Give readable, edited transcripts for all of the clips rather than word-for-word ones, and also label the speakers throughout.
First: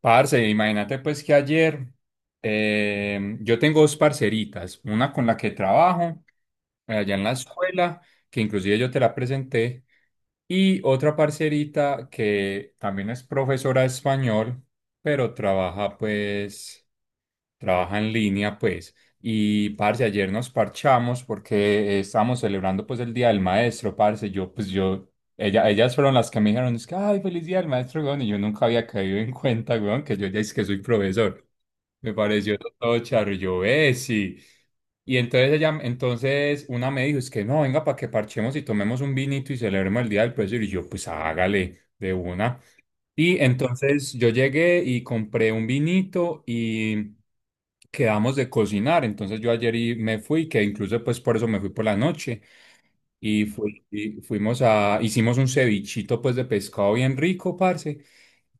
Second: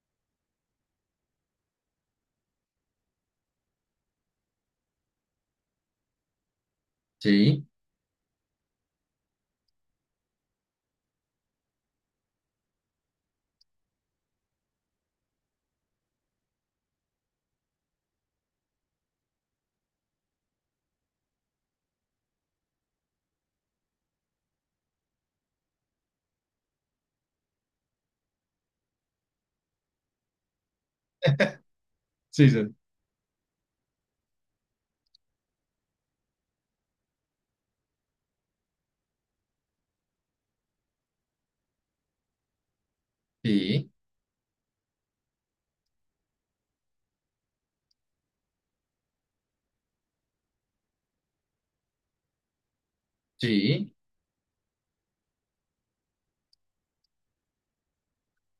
Speaker 1: Parce, imagínate pues que ayer yo tengo dos parceritas, una con la que trabajo allá en la
Speaker 2: Sí,
Speaker 1: escuela, que inclusive yo te la presenté, y otra parcerita que también es profesora de español, pero trabaja pues trabaja en línea, pues. Y, parce, ayer nos parchamos porque estábamos celebrando, pues, el Día del Maestro, parce. Yo, pues, yo, ella, ellas fueron las que me dijeron, es que, ay, feliz Día del Maestro, weón. Y yo nunca había caído en cuenta, weón, que yo ya es que soy profesor. Me
Speaker 2: sí,
Speaker 1: pareció
Speaker 2: sí,
Speaker 1: todo charro. Y yo, sí. Y entonces ella, entonces una me dijo, es que no, venga, para que parchemos y tomemos un vinito y celebremos el Día del Profesor. Y yo, pues, hágale de una. Y
Speaker 2: sí,
Speaker 1: entonces yo llegué y compré un vinito y quedamos de cocinar. Entonces yo ayer y me fui, que incluso pues por eso me fui por la noche. Y,
Speaker 2: sí,
Speaker 1: y fuimos a, hicimos un cevichito pues de pescado bien rico, parce.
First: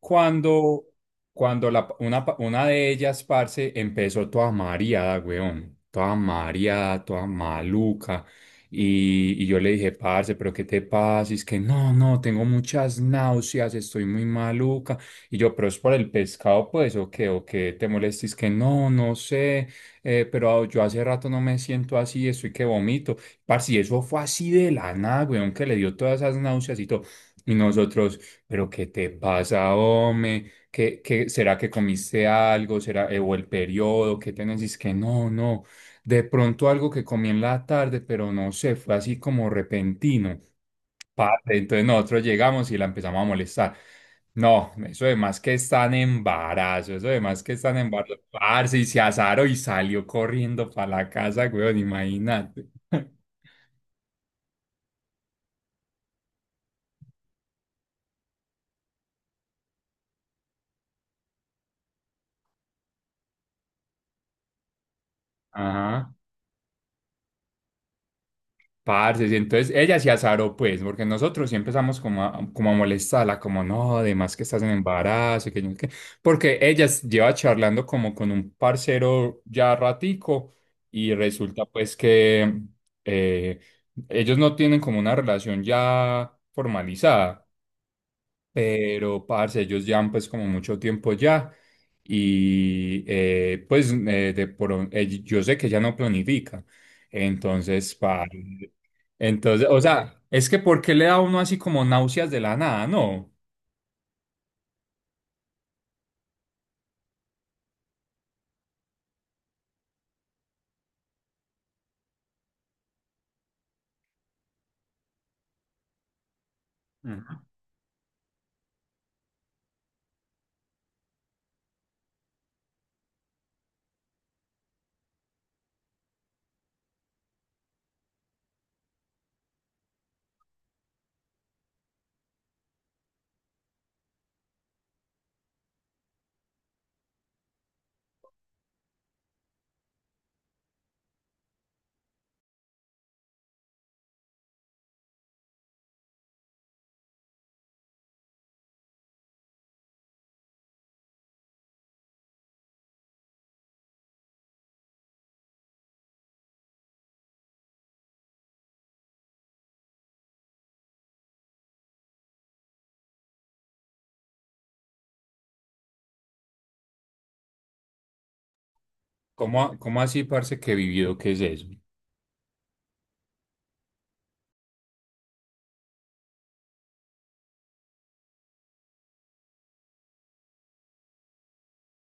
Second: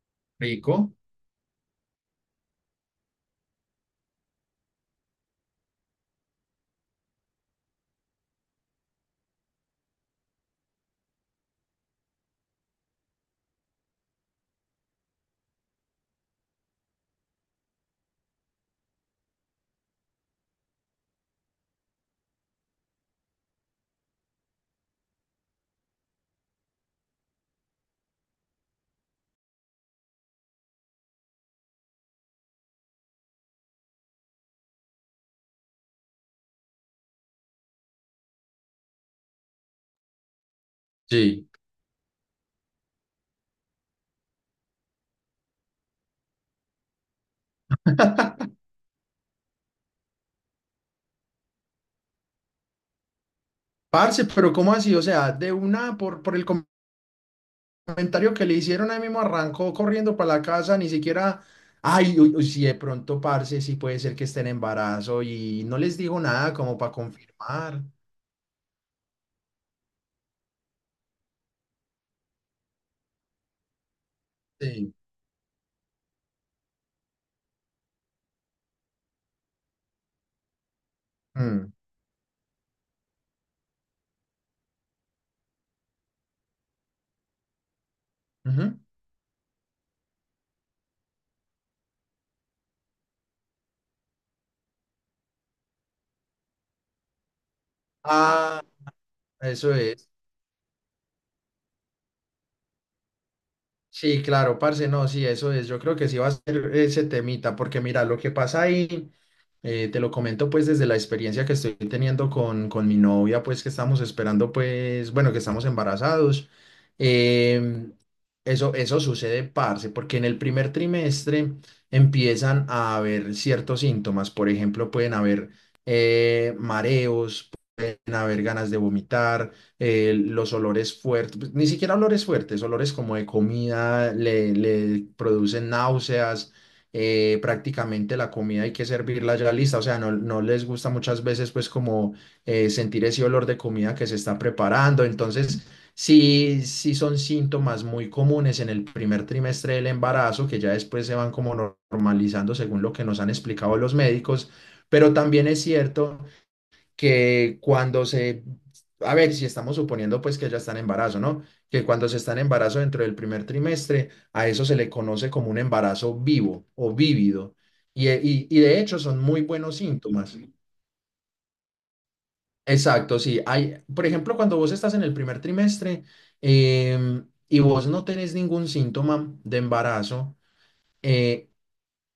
Speaker 1: Cuando,
Speaker 2: rico,
Speaker 1: cuando la, una, una de ellas, parce, empezó toda mareada, weón. Toda mareada, toda maluca. Y yo le dije, parce, pero ¿qué te pasa? Y es que no, no, tengo muchas náuseas, estoy muy maluca. Y yo, pero es por el pescado, pues, o qué te molestes, que no, no sé, pero yo hace rato no me siento así, estoy que vomito. Parce, y eso fue así de la nada, weón, que le dio todas esas náuseas y todo. Y nosotros, pero ¿qué te pasa, hombre? ¿Qué, qué, será que comiste algo? ¿Será, o el periodo? ¿Qué tenés? Y es que no, no. De pronto algo que comí en la tarde, pero no sé, fue así como repentino.
Speaker 2: sí.
Speaker 1: Parce, entonces nosotros llegamos y la empezamos a molestar. No, eso de más que están embarazo, eso de más que están embarazo. Parce, y se azaró y salió corriendo para la casa, weón, imagínate.
Speaker 2: Parce, pero ¿cómo así? O sea, de una, por el comentario que le hicieron, ahí mismo arrancó corriendo para la casa, ni siquiera, ay, uy, uy, si de pronto, parce, sí puede ser que esté en embarazo y no les
Speaker 1: Ajá,
Speaker 2: dijo nada como para confirmar.
Speaker 1: parce, y entonces ella se azaró, pues, porque nosotros sí empezamos como a molestarla, como no, además que estás en
Speaker 2: Sí.
Speaker 1: embarazo, y que yo no sé qué", porque lleva charlando como con un parcero ya ratico y resulta
Speaker 2: Mm,
Speaker 1: pues que eh, ellos no tienen como una relación ya formalizada,
Speaker 2: ujú.
Speaker 1: pero parce, ellos llevan pues como mucho tiempo ya y pues yo sé que ya no planifica, entonces,
Speaker 2: Ah,
Speaker 1: parce, entonces,
Speaker 2: eso
Speaker 1: o
Speaker 2: es.
Speaker 1: sea, es que ¿por qué le da a uno así como náuseas de la nada? No,
Speaker 2: Sí, claro, parce, no, sí, eso es. Yo creo que sí va a ser ese temita, porque mira, lo que pasa ahí, te lo comento pues desde la experiencia que estoy teniendo con mi novia, pues que estamos esperando, pues, bueno, que estamos embarazados.
Speaker 1: ujú.
Speaker 2: Em, eso sucede, parce, porque en el primer trimestre empiezan a haber ciertos síntomas. Por ejemplo, pueden haber mareos, haber ganas de vomitar, los olores fuertes, pues, ni siquiera olores fuertes, olores como de comida, le producen náuseas, prácticamente la comida hay que servirla ya lista, o sea, no, no les gusta muchas veces pues como sentir ese olor de comida que se está preparando, entonces... Sí, sí son síntomas muy comunes en el primer trimestre del embarazo, que ya después se van como normalizando según lo que nos han explicado los médicos, pero también es cierto que cuando se, a ver, si estamos suponiendo pues que ya están en embarazo, ¿no? Que cuando se está en embarazo dentro del primer trimestre, a eso se le conoce como un embarazo vivo o vívido. Y de hecho son muy buenos
Speaker 1: ¿Cómo, cómo así,
Speaker 2: síntomas.
Speaker 1: parce, que vivido, qué es eso?
Speaker 2: Exacto, sí. Hay, por ejemplo, cuando vos estás en el primer trimestre y vos no tenés ningún síntoma de embarazo, eh,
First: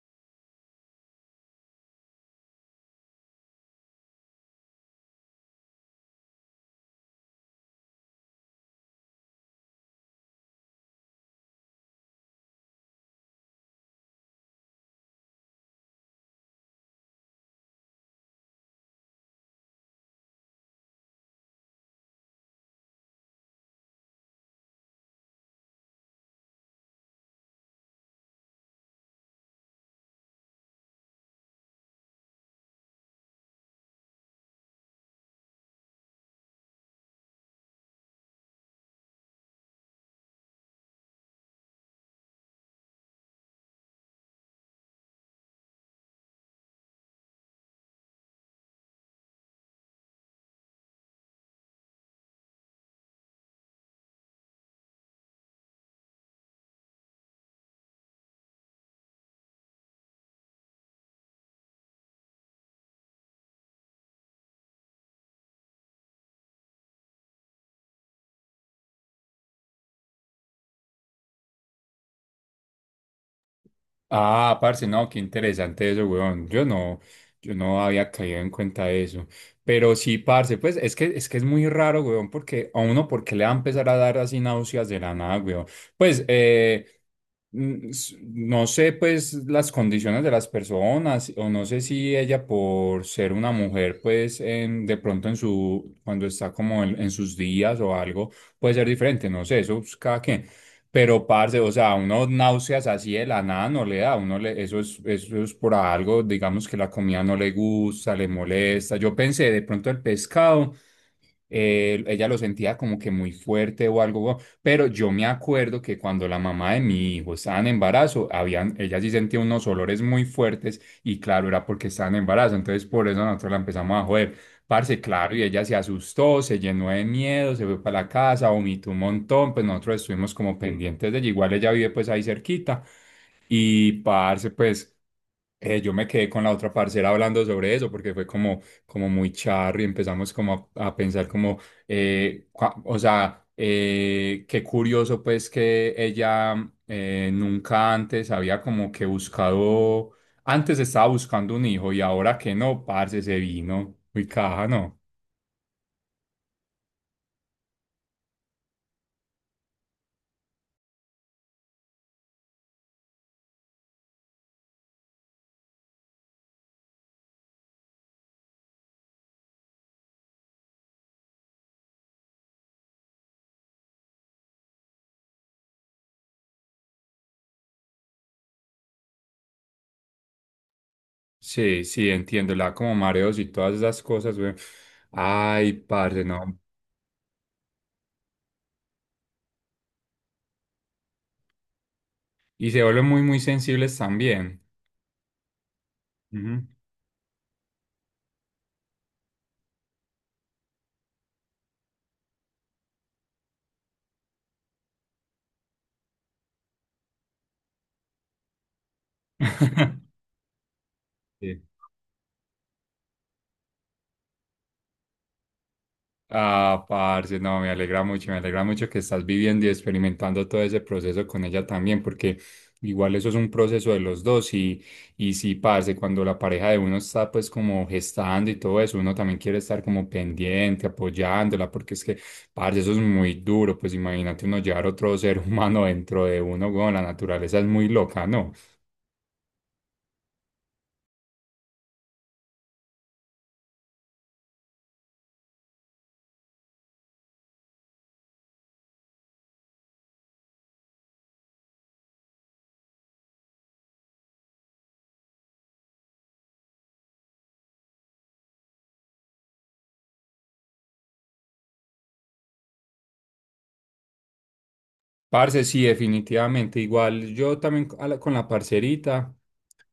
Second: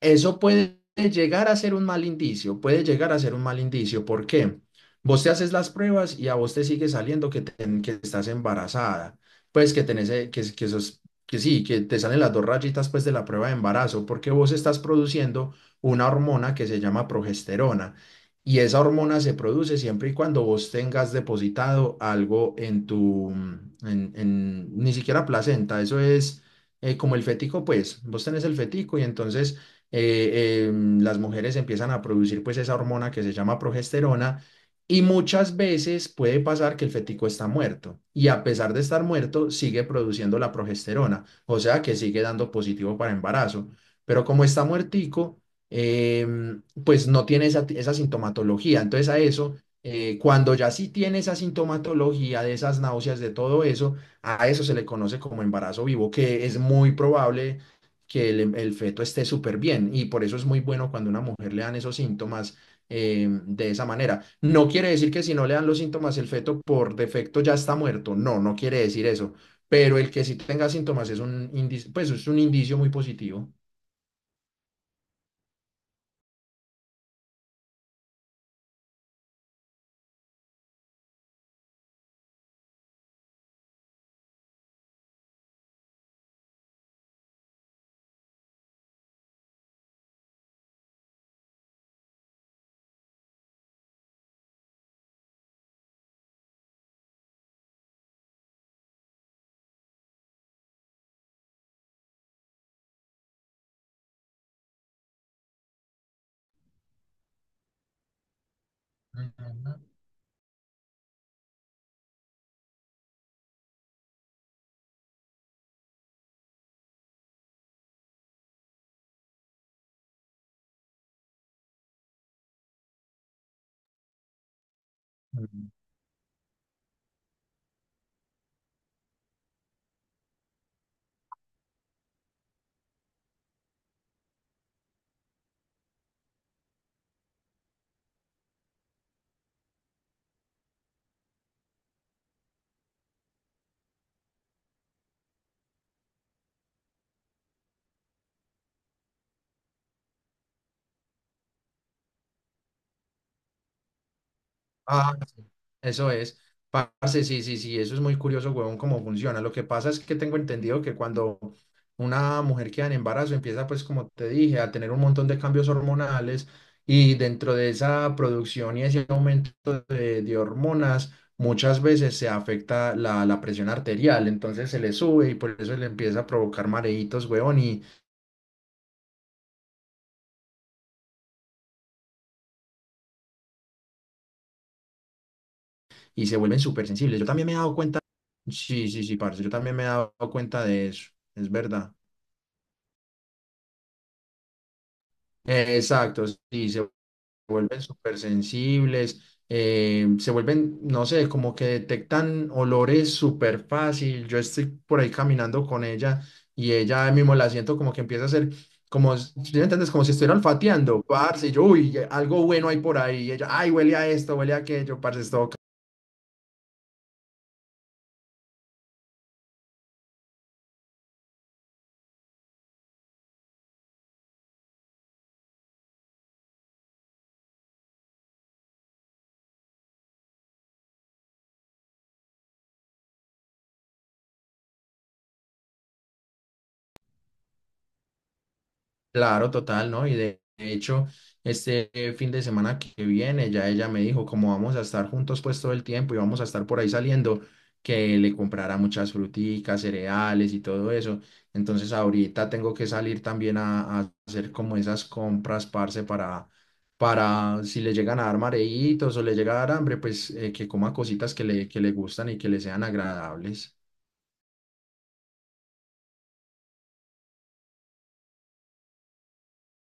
Speaker 2: Eso puede llegar a ser un mal indicio, puede llegar a ser un mal indicio. ¿Por qué? Vos te haces las pruebas y a vos te sigue saliendo que estás embarazada, pues que tenés, que sí, que te salen las dos rayitas pues de la prueba de embarazo, porque vos estás produciendo una hormona que se llama progesterona y esa hormona se produce siempre y cuando vos tengas depositado algo en tu, ni siquiera placenta, eso es como el fetico, pues vos tenés el fetico y entonces eh, eh, las mujeres empiezan a producir pues esa hormona que se llama progesterona y muchas veces puede pasar que el fetico está muerto y a pesar de estar muerto sigue produciendo la progesterona, o sea que sigue dando positivo para embarazo, pero como está muertico, pues no tiene esa, esa sintomatología. Entonces a eso, cuando ya sí tiene esa sintomatología de esas náuseas, de todo eso, a eso se le conoce como embarazo vivo, que es muy probable que el feto esté súper bien. Y por eso es muy bueno cuando a una mujer le dan esos síntomas de esa manera. No quiere decir que si no le dan los síntomas, el feto por defecto ya está muerto. No, no quiere decir eso. Pero el que sí tenga síntomas es un indicio, pues es un indicio muy positivo.
Speaker 1: Ah, parce, no, qué interesante eso, weón. Yo no, yo no había caído en cuenta de eso. Pero sí, parce, pues es que es muy raro, weón, porque a uno, ¿por qué le va a empezar a dar así náuseas de la nada, weón? Pues, no sé, pues, las condiciones de las personas, o no sé si ella por ser una mujer, pues, en, de pronto en su, cuando está como en sus días o algo, puede ser diferente, no sé, eso es cada quien. Pero, parce, o sea, a uno náuseas así de la nada no le da, a uno le, eso es por algo, digamos que la comida no le gusta, le molesta. Yo pensé de pronto el pescado, ella lo sentía como que muy fuerte o algo, pero yo me acuerdo que cuando la mamá de mi hijo estaba en embarazo, habían, ella sí sentía unos olores muy fuertes y claro, era porque estaba en embarazo, entonces por eso nosotros la empezamos a joder. Parce, claro, y ella
Speaker 2: Ujú.
Speaker 1: se asustó, se llenó de miedo, se fue para la casa, vomitó un montón, pues nosotros estuvimos como pendientes de ella, igual ella vive pues ahí cerquita y parce, pues... yo me quedé con la otra parcera hablando sobre eso porque fue como, como muy charro y empezamos como a pensar como, o sea, qué curioso pues que ella nunca antes había como que buscado, antes estaba buscando un hijo y ahora que no, parce, se vino, muy caja, ¿no?
Speaker 2: Ah, sí, eso es. Parce, sí, sí, sí, eso es muy curioso, huevón, cómo funciona. Lo que pasa es que tengo entendido que cuando una mujer queda en embarazo, empieza, pues, como te dije, a tener un montón de cambios hormonales y dentro de esa producción y ese aumento de hormonas, muchas veces se afecta la presión arterial, entonces se le sube y por eso le empieza a provocar mareitos, huevón,
Speaker 1: Sí, sí, entiendo, la como mareos y todas esas cosas, güey. Ay, parce,
Speaker 2: y se
Speaker 1: no.
Speaker 2: vuelven súper sensibles. Yo también me he dado cuenta, sí, sí, sí, parce, yo también me he dado cuenta de eso, es verdad.
Speaker 1: Y se vuelven muy, muy sensibles también.
Speaker 2: Exacto,
Speaker 1: Ujú.
Speaker 2: sí, se vuelven súper sensibles, se vuelven, no sé, como que detectan olores súper fácil. Yo estoy por ahí caminando con ella y ella mismo la siento como que empieza a hacer, como, si ¿sí me entiendes? Como si estuviera olfateando, parce, y yo, uy, algo bueno hay por ahí. Y ella, ay, huele a esto, huele a aquello, parce, es todo.
Speaker 1: Ah, parce, no, me alegra mucho que estás viviendo y experimentando todo ese proceso con ella también, porque igual eso es un proceso de los dos y sí, parce, cuando la pareja de uno está pues como gestando y todo eso, uno también quiere estar como pendiente, apoyándola, porque es que, parce, eso es muy duro, pues imagínate uno llevar otro ser humano dentro de uno, bueno la naturaleza es muy loca, ¿no?
Speaker 2: Claro, total, ¿no? Y de hecho, este fin de semana que viene, ya ella me dijo, como vamos a estar juntos pues todo el tiempo y vamos a estar por ahí saliendo, que le comprara muchas fruticas, cereales y todo eso. Entonces ahorita tengo que salir también a hacer como esas compras, parce, para si le llegan a dar mareitos o le llega a dar hambre, pues que coma cositas que le gustan y que le sean agradables.
Speaker 1: Parce, sí, definitivamente, igual yo también con la parcerita.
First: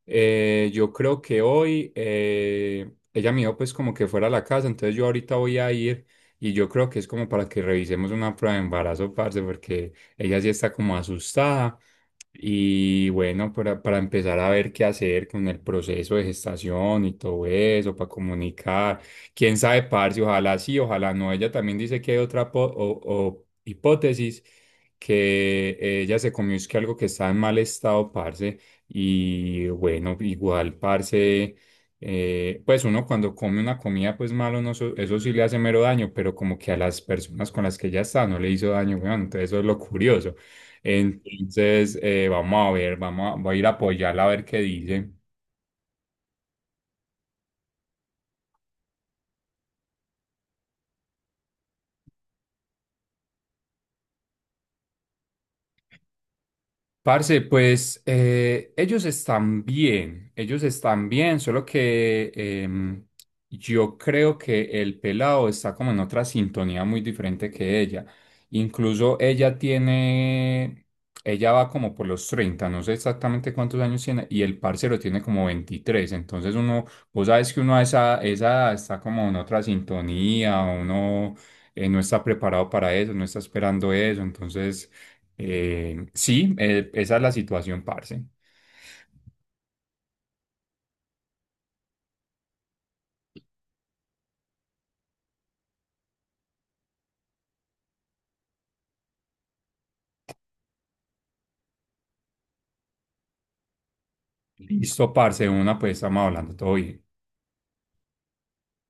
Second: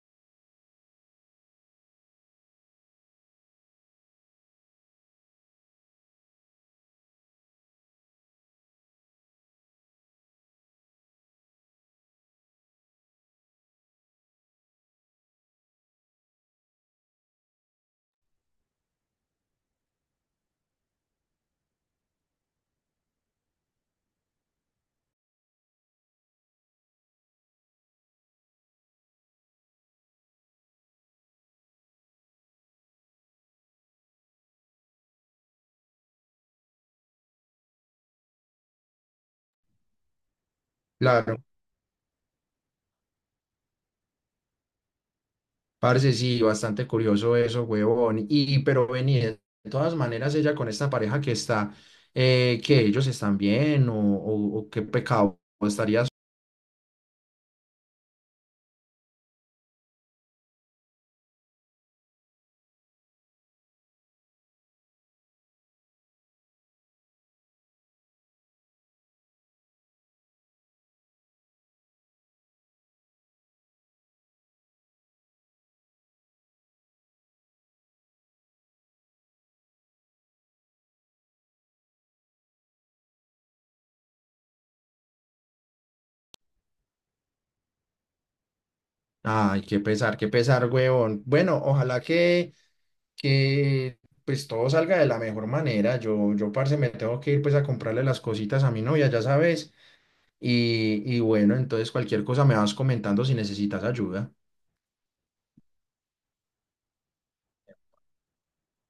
Speaker 1: Yo creo que hoy ella me dijo pues como que fuera a la casa, entonces yo ahorita voy a ir y yo creo que es como para que revisemos una prueba de embarazo, parce, porque ella sí está como asustada y bueno, para empezar a ver qué hacer con el proceso de gestación y todo eso, para comunicar, quién sabe, parce, ojalá sí, ojalá no, ella también dice que hay otra o hipótesis que ella se comió es que algo que está en mal estado, parce. Y bueno, igual, parce, pues uno cuando come una comida, pues malo, no, eso sí le hace mero daño, pero como que a las personas con las que ya está no le hizo daño, weón. Entonces eso es lo curioso.
Speaker 2: Claro.
Speaker 1: Entonces, vamos a ver, vamos a, voy a ir a apoyarla a ver qué dice.
Speaker 2: Parce, sí, bastante curioso eso, huevón. Y, pero vení, de todas maneras, ella con esta pareja que está, que ellos están bien, o qué pecado estarías.
Speaker 1: Parce, pues ellos están bien, solo que yo creo que el pelado está como en otra sintonía muy diferente que ella. Incluso ella tiene, ella va como por los 30. No sé exactamente cuántos años tiene, y el parcero tiene como 23. Entonces uno, vos sabes que uno a esa, esa edad está como en otra sintonía, uno no está preparado para eso, no está esperando eso, entonces... sí, esa es la situación, parce.
Speaker 2: Ay, qué pesar, huevón. Bueno, ojalá que pues todo salga de la mejor manera. Parce, me tengo que ir pues a comprarle las cositas a mi novia, ya sabes. Y bueno, entonces cualquier cosa me vas comentando si necesitas ayuda.
Speaker 1: Listo, parce, de una, pues estamos hablando todo bien.